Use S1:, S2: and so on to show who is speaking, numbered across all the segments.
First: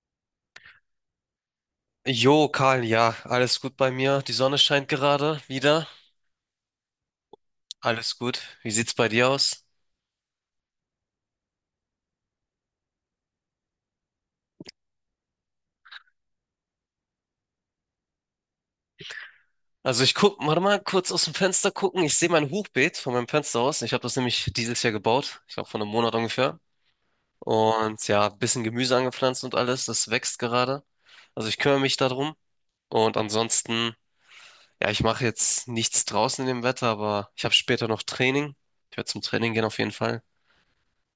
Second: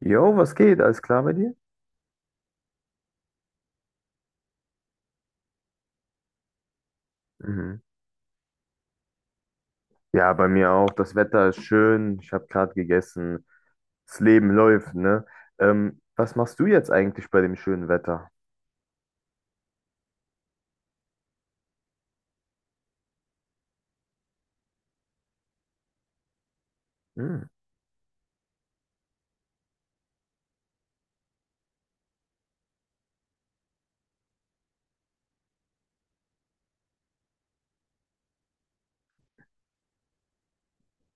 S1: Jo, was geht? Alles klar bei dir?
S2: Jo, Karl, ja, alles gut bei mir. Die Sonne scheint gerade wieder.
S1: Mhm.
S2: Alles gut. Wie sieht's bei dir aus?
S1: Ja, bei mir auch. Das Wetter ist schön. Ich habe gerade gegessen. Das Leben läuft, ne? Was machst du jetzt eigentlich bei dem schönen Wetter?
S2: Also ich guck, warte mal, kurz aus dem Fenster gucken. Ich sehe mein Hochbeet von meinem Fenster aus. Ich habe das nämlich dieses Jahr gebaut. Ich glaube vor einem Monat ungefähr.
S1: Mhm.
S2: Und ja, bisschen Gemüse angepflanzt und alles. Das wächst gerade. Also ich kümmere mich darum. Und ansonsten, ja, ich mache jetzt nichts draußen in dem Wetter, aber ich habe später noch Training. Ich werde zum Training gehen auf jeden Fall.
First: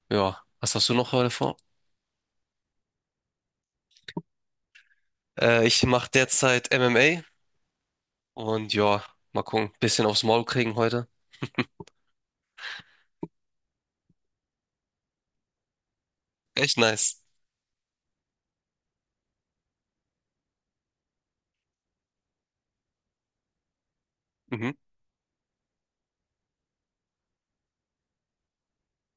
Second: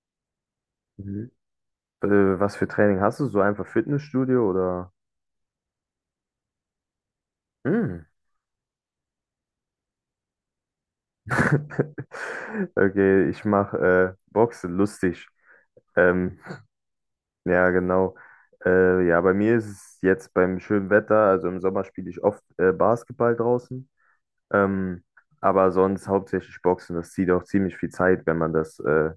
S2: Ja, was hast du noch heute
S1: Mhm.
S2: vor?
S1: Äh, Was für Training hast du? So einfach Fitnessstudio oder?
S2: Ich mache derzeit
S1: Mhm.
S2: MMA. Und ja, mal gucken. Bisschen aufs Maul kriegen heute.
S1: Okay, ich mache Boxen, lustig. Ähm,
S2: Echt nice.
S1: ja, genau. Ja, bei mir ist es jetzt beim schönen Wetter, also im Sommer spiele ich oft Basketball draußen.
S2: Mhm.
S1: Ähm, aber sonst hauptsächlich Boxen, das zieht auch ziemlich viel Zeit, wenn man das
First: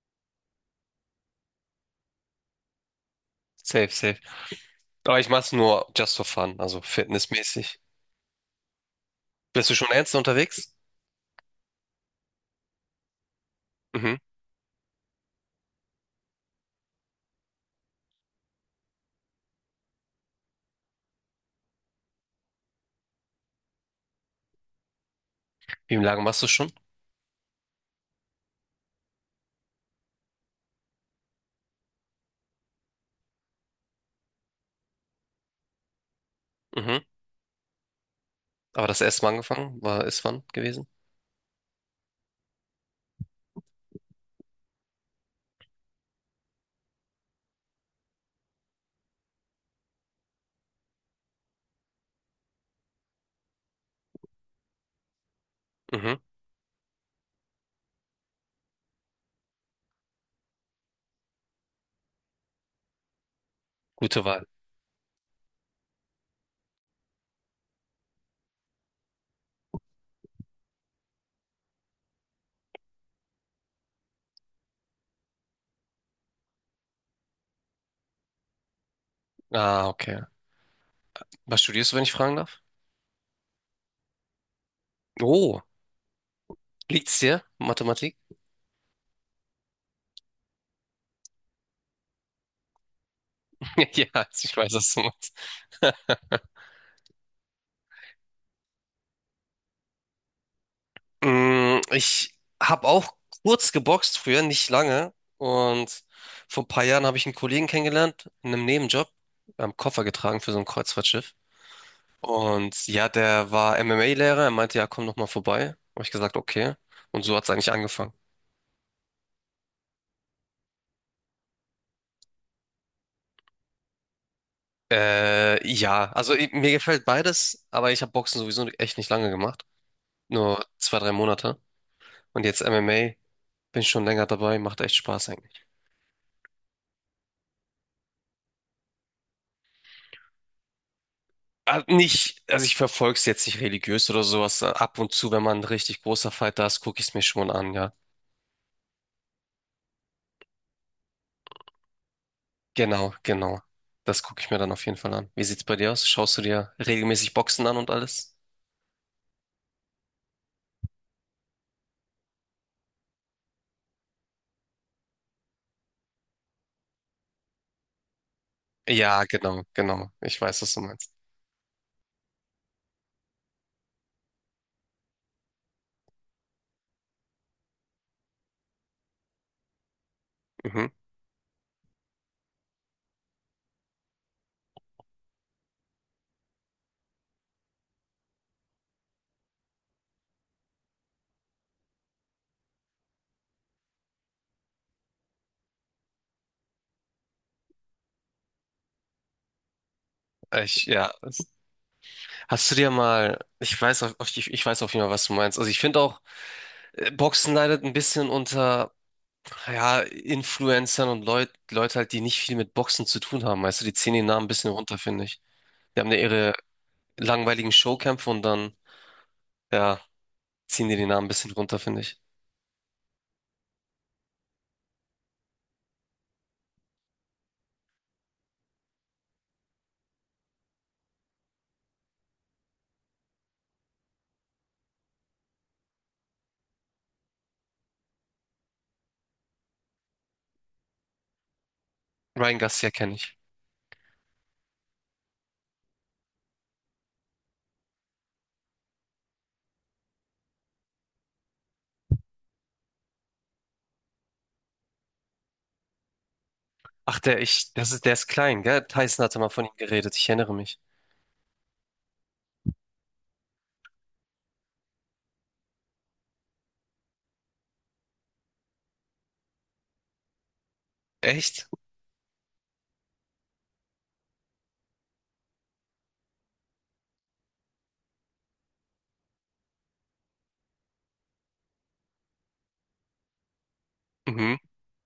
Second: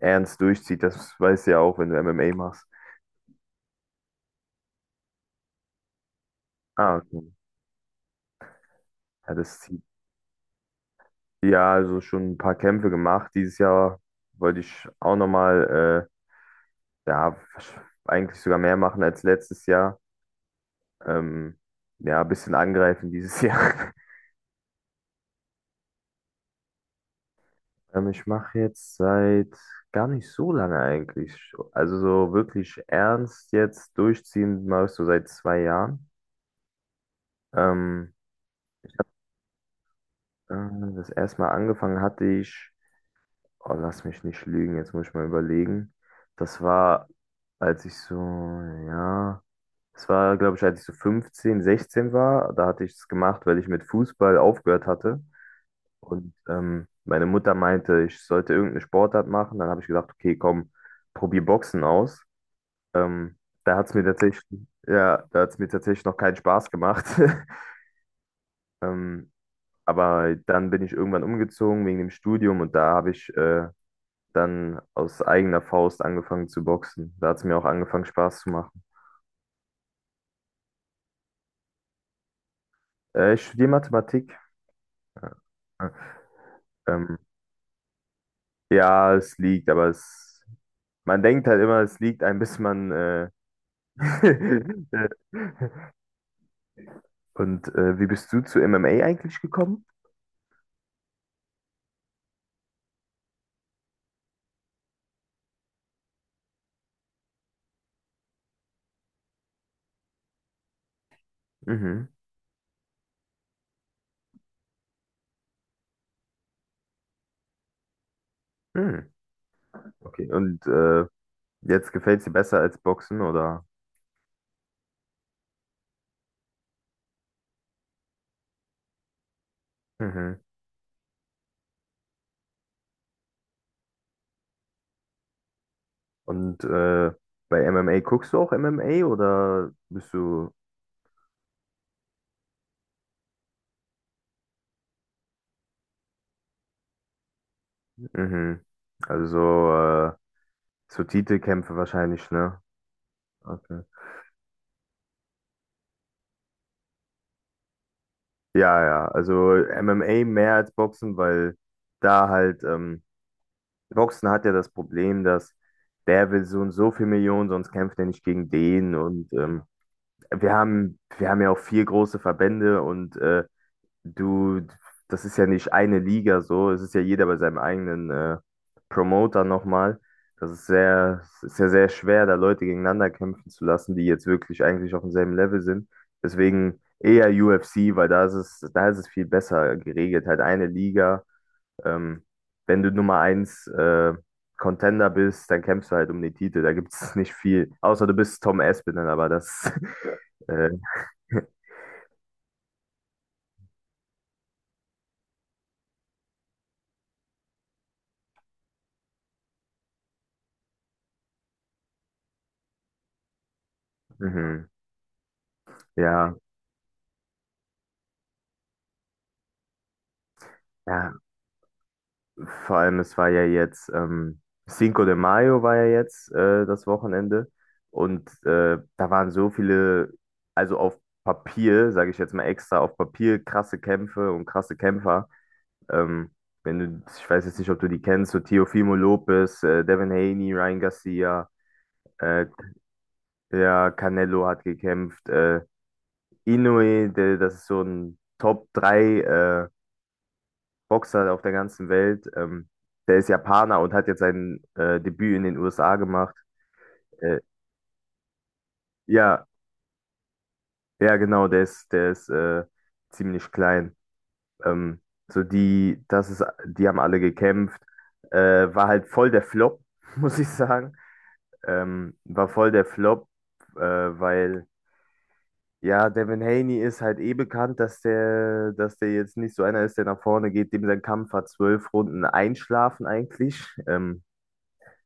S1: ernst durchzieht. Das weißt du ja auch, wenn du MMA machst.
S2: Safe, safe. Aber ich mach's nur just for fun, also
S1: Ah, okay.
S2: fitnessmäßig.
S1: Ja, das
S2: Bist du
S1: zieht.
S2: schon ernst unterwegs?
S1: Ja, also schon ein paar Kämpfe gemacht. Dieses Jahr
S2: Mhm.
S1: wollte ich auch nochmal, ja, eigentlich sogar mehr machen als letztes Jahr. Ähm, ja, ein bisschen angreifen dieses Jahr.
S2: Wie lange machst du schon?
S1: Ich mache jetzt seit gar nicht so lange eigentlich. Also so wirklich ernst jetzt durchziehen, machst du seit zwei Jahren.
S2: Mhm.
S1: Ähm,
S2: Aber das erste Mal angefangen, war ist wann
S1: Äh,
S2: gewesen?
S1: Das erste Mal angefangen hatte ich, oh, lass mich nicht lügen, jetzt muss ich mal überlegen. Das war, als ich so, ja, das war, glaube ich, als ich so 15, 16 war. Da hatte ich es gemacht, weil ich mit Fußball aufgehört hatte.
S2: Mhm.
S1: Und meine Mutter meinte, ich sollte irgendeine Sportart machen. Dann habe ich gedacht, okay, komm, probier Boxen aus. Ähm, Da hat es mir
S2: Gute Wahl.
S1: tatsächlich, ja, da hat es mir tatsächlich noch keinen Spaß gemacht. Ähm, Aber dann bin ich irgendwann umgezogen wegen dem Studium und da habe ich dann aus eigener Faust angefangen zu boxen. Da hat es mir auch angefangen, Spaß zu machen.
S2: Ah, okay. Was studierst du, wenn ich fragen darf?
S1: Ich studiere Mathematik.
S2: Oh,
S1: Ähm,
S2: liegt's dir? Mathematik?
S1: ja, es liegt, aber es, man denkt halt immer, es liegt ein, bis man.
S2: Ja, ich weiß, was du meinst.
S1: Und wie bist du zu MMA eigentlich gekommen?
S2: Mm, ich habe auch kurz geboxt früher, nicht lange. Und vor ein paar Jahren habe ich einen Kollegen kennengelernt, in einem Nebenjob. Wir haben Koffer getragen für so ein Kreuzfahrtschiff.
S1: Mhm.
S2: Und ja, der war MMA-Lehrer. Er meinte, ja, komm noch mal vorbei. Habe ich gesagt, okay. Und so hat es eigentlich angefangen.
S1: Mhm. Okay. Und jetzt gefällt es dir besser als Boxen, oder?
S2: Ja, also mir gefällt beides, aber ich habe Boxen sowieso echt nicht lange gemacht.
S1: Mhm.
S2: Nur zwei, drei Monate. Und jetzt MMA, bin schon länger dabei, macht echt Spaß.
S1: Und bei MMA guckst du auch MMA oder bist du
S2: Ah, nicht, also ich verfolge es jetzt nicht religiös oder sowas. Ab und zu, wenn man ein richtig großer Fighter ist, gucke ich es mir schon an, ja.
S1: Mhm. Also so, äh, so Titelkämpfe wahrscheinlich, ne?
S2: Genau, genau.
S1: Okay.
S2: Das gucke ich mir dann auf jeden Fall an. Wie sieht's bei dir aus? Schaust du dir regelmäßig Boxen an und alles?
S1: Ja, ja. Also MMA mehr als Boxen, weil da halt, Boxen hat ja das Problem, dass der will so und so viel Millionen, sonst kämpft er nicht gegen den.
S2: Ja,
S1: Und
S2: genau, genau. Ich
S1: wir
S2: weiß, was du
S1: haben,
S2: meinst.
S1: wir haben ja auch vier große Verbände und Du, das ist ja nicht eine Liga so, es ist ja jeder bei seinem eigenen Promoter nochmal. Das ist
S2: Mhm.
S1: sehr, es ist ja sehr schwer, da Leute gegeneinander kämpfen zu lassen, die jetzt wirklich eigentlich auf demselben Level sind. Deswegen eher UFC, weil da ist es viel besser geregelt. Halt eine Liga. Ähm, Wenn du Nummer eins Contender bist, dann kämpfst du halt um den Titel. Da gibt es nicht viel. Außer du bist Tom Aspinall, aber das. Äh,
S2: Ich, ja. Hast du dir mal, ich weiß, ich, ich weiß auf jeden Fall, was du meinst. Also ich finde auch, Boxen leidet ein bisschen unter, ja, Influencern und Leute halt, die nicht viel mit Boxen zu tun haben. Weißt du, die ziehen den Namen ein
S1: mhm.
S2: bisschen runter, finde ich. Die haben da
S1: Ja,
S2: ihre langweiligen Showkämpfe und dann, ja, ziehen die den
S1: ja,
S2: Namen ein bisschen runter, finde ich.
S1: vor allem, es war ja jetzt, Cinco de Mayo war ja jetzt das Wochenende und da waren so viele, also auf Papier, sage ich jetzt mal extra, auf Papier krasse Kämpfe und krasse Kämpfer. Ähm, Wenn du, ich weiß jetzt nicht, ob du die kennst, so Teofimo Lopez, Devin Haney, Ryan Garcia, äh,
S2: Ryan Garcia kenne ich.
S1: ja, Canelo hat gekämpft, Inoue, der, das ist so ein Top 3 Boxer auf der ganzen Welt. Der ist Japaner und hat jetzt sein Debüt in den USA gemacht.
S2: Ach,
S1: Äh,
S2: der, ich, das ist, der ist klein, gell? Tyson hatte
S1: ja,
S2: mal von ihm geredet, ich erinnere mich.
S1: ja, genau, der ist ziemlich klein. Ähm, so die, das ist, die haben alle gekämpft. War halt voll der Flop, muss ich sagen.
S2: Echt?
S1: War voll der Flop, weil ja, Devin Haney ist halt eh bekannt, dass der jetzt nicht so einer ist, der nach vorne geht, dem sein Kampf hat 12 Runden einschlafen eigentlich.
S2: Mhm.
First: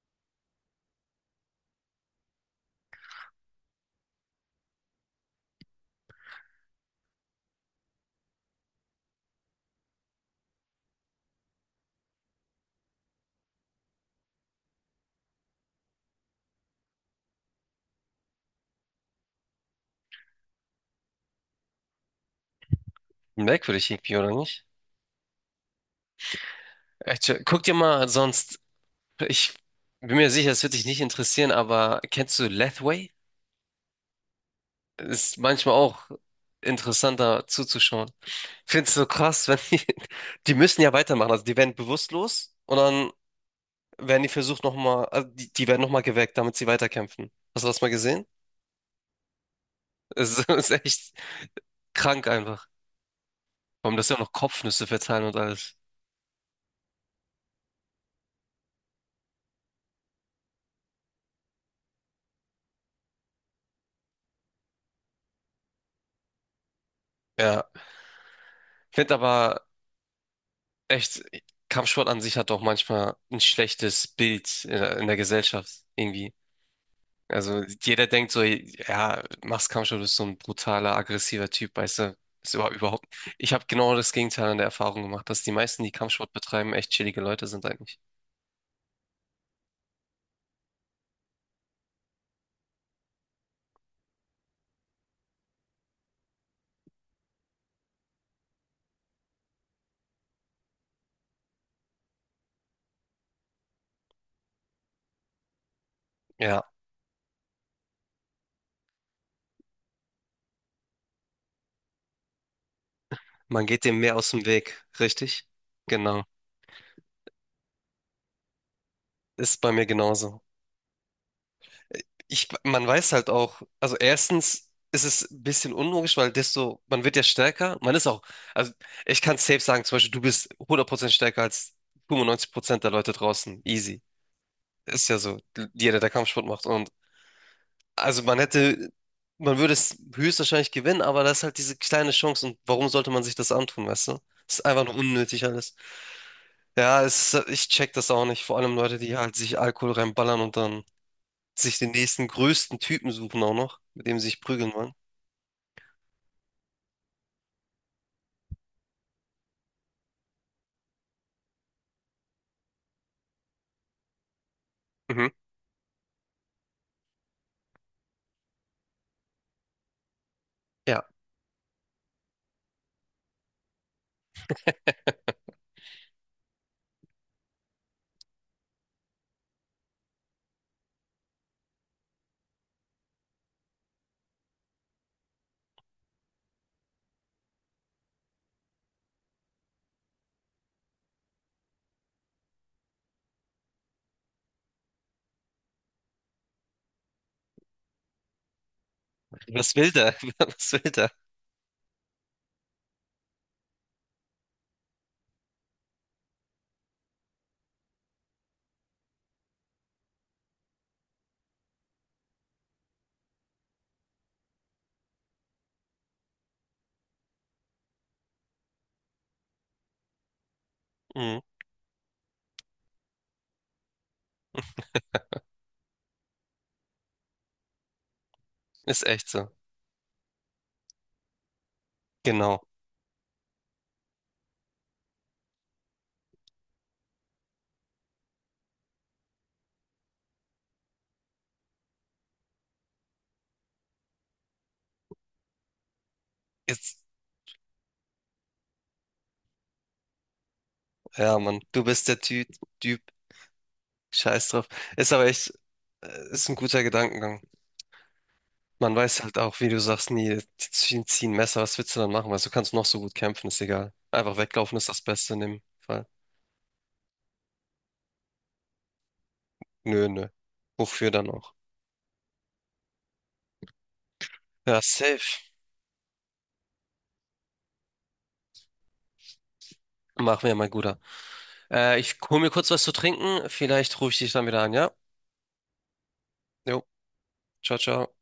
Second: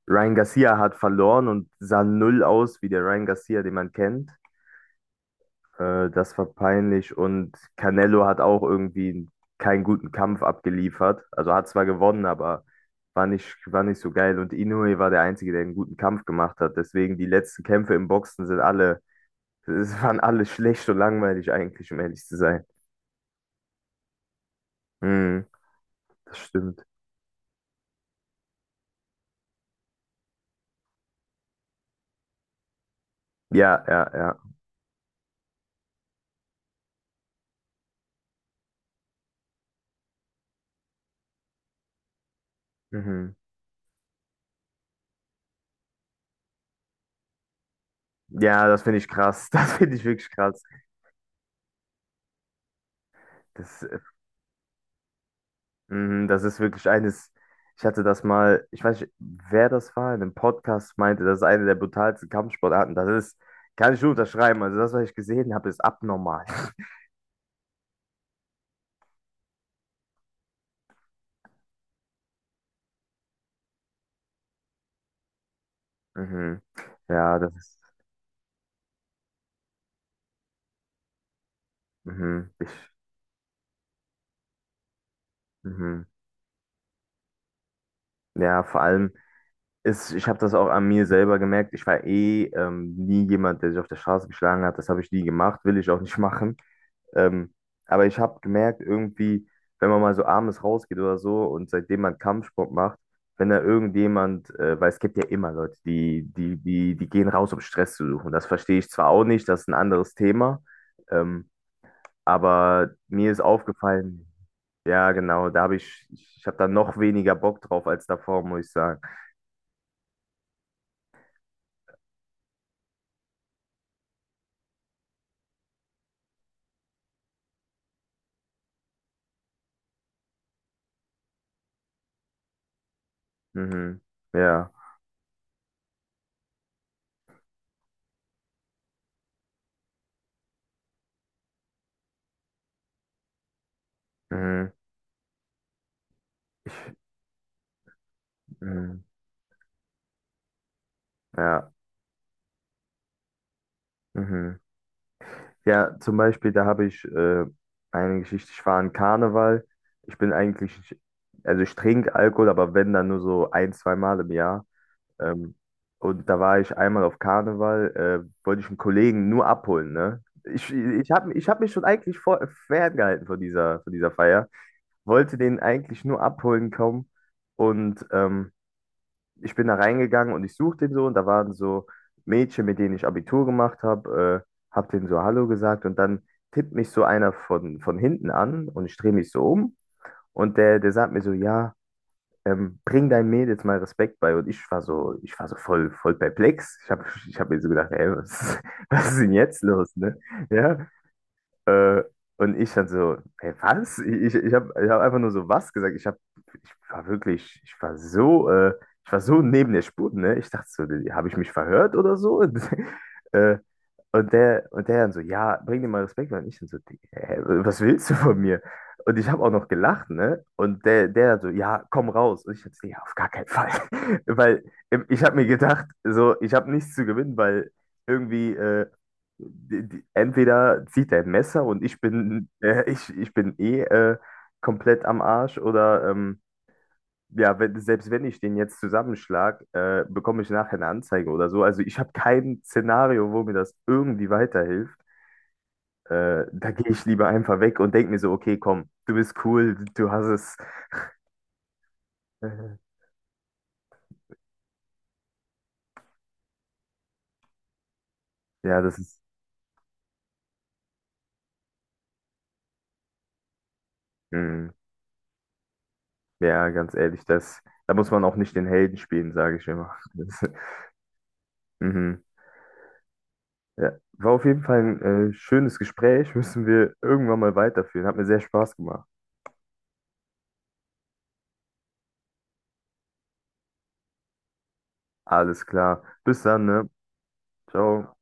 S1: Ryan Garcia hat verloren und sah null aus wie der Ryan Garcia, den man kennt. Das war peinlich und Canelo hat auch irgendwie keinen guten Kampf abgeliefert. Also hat zwar gewonnen, aber war nicht so geil. Und Inoue war der Einzige, der einen guten Kampf gemacht hat. Deswegen die letzten Kämpfe im Boxen sind alle, es waren alle schlecht und langweilig eigentlich, um ehrlich zu sein.
S2: Merkwürdig irgendwie, oder nicht?
S1: Hm, das stimmt.
S2: Echt, guck dir mal sonst, ich bin mir sicher, es wird dich nicht interessieren, aber kennst du Lathway?
S1: Ja, ja, ja.
S2: Ist manchmal auch interessanter zuzuschauen. Findest du so krass, wenn die, die müssen ja weitermachen, also die werden bewusstlos und dann
S1: Mhm.
S2: werden die versucht nochmal, also die, die werden nochmal geweckt, damit sie weiterkämpfen. Hast du das mal gesehen?
S1: Ja, das finde ich krass. Das finde ich wirklich
S2: Es
S1: krass.
S2: ist echt krank einfach.
S1: Das
S2: Vor allem, dass sie auch noch Kopfnüsse verteilen und alles.
S1: mhm, das ist wirklich eines. Ich hatte das mal, ich weiß nicht, wer das war, in einem Podcast meinte, das ist eine der brutalsten Kampfsportarten. Das ist, kann ich nur unterschreiben. Also das, was ich gesehen habe, ist abnormal.
S2: Ja. Ich finde aber echt, Kampfsport an sich hat auch manchmal ein schlechtes Bild in in der Gesellschaft irgendwie.
S1: Mhm. Ja, das
S2: Also
S1: ist.
S2: jeder denkt so, ja, machst Kampfsport, bist so ein brutaler, aggressiver Typ, weißt du.
S1: Mhm.
S2: Ist
S1: Ich,
S2: überhaupt. Ich habe genau das Gegenteil an der Erfahrung gemacht, dass die meisten, die
S1: mhm.
S2: Kampfsport betreiben, echt chillige Leute sind eigentlich.
S1: Ja, vor allem ist, ich habe das auch an mir selber gemerkt. Ich war eh nie jemand, der sich auf der Straße geschlagen hat. Das habe ich nie gemacht, will ich auch nicht machen. Ähm, aber ich habe gemerkt, irgendwie, wenn man mal so abends rausgeht oder so und seitdem man Kampfsport macht, wenn da irgendjemand, weil es gibt ja immer Leute, die, die,
S2: Ja,
S1: die, die gehen raus, um Stress zu suchen. Das verstehe ich zwar auch nicht, das ist ein anderes Thema, ähm, aber mir ist
S2: man geht dem mehr
S1: aufgefallen,
S2: aus dem Weg,
S1: ja,
S2: richtig?
S1: genau, da habe ich,
S2: Genau.
S1: ich habe da noch weniger Bock drauf als davor, muss ich sagen.
S2: Ist bei mir genauso. Ich, man weiß halt auch, also erstens ist es ein bisschen unlogisch, weil desto, man wird ja stärker, man ist auch, also ich kann safe sagen, zum Beispiel, du bist 100% stärker als 95% der Leute draußen.
S1: Mhm.
S2: Easy.
S1: Ja.
S2: Ist ja so, jeder, der Kampfsport macht. Und also man hätte, man würde es höchstwahrscheinlich gewinnen, aber das ist halt diese kleine Chance und warum sollte man sich das antun, weißt du? Ist
S1: Mhm.
S2: einfach nur unnötig alles. Ja, es, ich check das auch nicht. Vor allem Leute,
S1: Mhm.
S2: die halt sich Alkohol reinballern und dann
S1: Ja.
S2: sich den nächsten größten Typen suchen auch noch, mit dem sie sich
S1: Mhm.
S2: prügeln wollen.
S1: Ja, zum Beispiel, da habe ich eine Geschichte, ich war an Karneval. Ich bin eigentlich, also ich trinke Alkohol, aber wenn, dann nur so ein, zwei Mal im Jahr.
S2: Mhm.
S1: Ähm, und da war ich einmal auf Karneval, wollte ich einen Kollegen nur abholen, ne? Ich,
S2: Ja,
S1: ich habe ich hab mich schon eigentlich vor, ferngehalten von dieser Feier, wollte den eigentlich nur abholen kommen und ich bin da reingegangen und ich suchte den so und da waren so Mädchen, mit denen ich Abitur gemacht habe, habe denen so Hallo gesagt und dann tippt mich so einer von hinten an und ich drehe mich so um und der, der sagt mir so, ja, bring deinen Mädels mal Respekt bei und ich war so voll, voll perplex. Ich habe ich hab mir so gedacht, ey, was, was ist denn jetzt
S2: was will
S1: los,
S2: der?
S1: ne?
S2: Was
S1: Ja,
S2: will der?
S1: äh, und ich dann so, hey, was? Ich habe ich hab einfach nur so was gesagt. Ich hab, ich war wirklich, ich war so neben der Spur, ne? Ich dachte so, habe ich mich verhört oder so? äh, und der, und der dann so, ja, bring dir mal Respekt. Und ich dann so, hä, was willst du von mir? Und ich habe auch noch gelacht, ne? Und der, der dann
S2: Mhm.
S1: so, ja, komm raus. Und ich dann so, ja, auf gar keinen Fall. Weil ich habe mir gedacht, so, ich habe nichts zu gewinnen, weil irgendwie.
S2: Ist echt so.
S1: Die, die, entweder zieht er ein Messer und ich bin,
S2: Genau.
S1: ich bin eh komplett am Arsch oder ja, wenn, selbst wenn ich den jetzt zusammenschlag, bekomme ich nachher eine Anzeige oder so. Also ich habe kein Szenario, wo mir das irgendwie weiterhilft. Da gehe
S2: Jetzt,
S1: ich lieber einfach weg und denke mir so, okay, komm, du bist cool, du hast es.
S2: ja, Mann, du bist der Ty
S1: Äh,
S2: Typ. Scheiß drauf. Ist aber echt, ist ein guter Gedankengang.
S1: ja,
S2: Man
S1: das ist,
S2: weiß halt auch, wie du sagst, nie, die ziehen Messer, was willst du dann machen? Weil du kannst noch so gut kämpfen, ist egal. Einfach
S1: mh,
S2: weglaufen ist das Beste in dem Fall.
S1: ja, ganz ehrlich, das, da muss man auch nicht den Helden spielen, sage ich immer.
S2: Nö, nö.
S1: Das,
S2: Wofür dann auch?
S1: mhm. Ja, war auf jeden Fall
S2: Ja, safe.
S1: ein schönes Gespräch. Müssen wir irgendwann mal weiterführen. Hat mir sehr Spaß gemacht.
S2: Machen wir, mein Guter. Ich hol mir kurz was zu trinken. Vielleicht rufe ich dich dann wieder an, ja?
S1: Alles klar. Bis dann,
S2: Jo,
S1: ne?
S2: ciao, ciao.
S1: Ciao.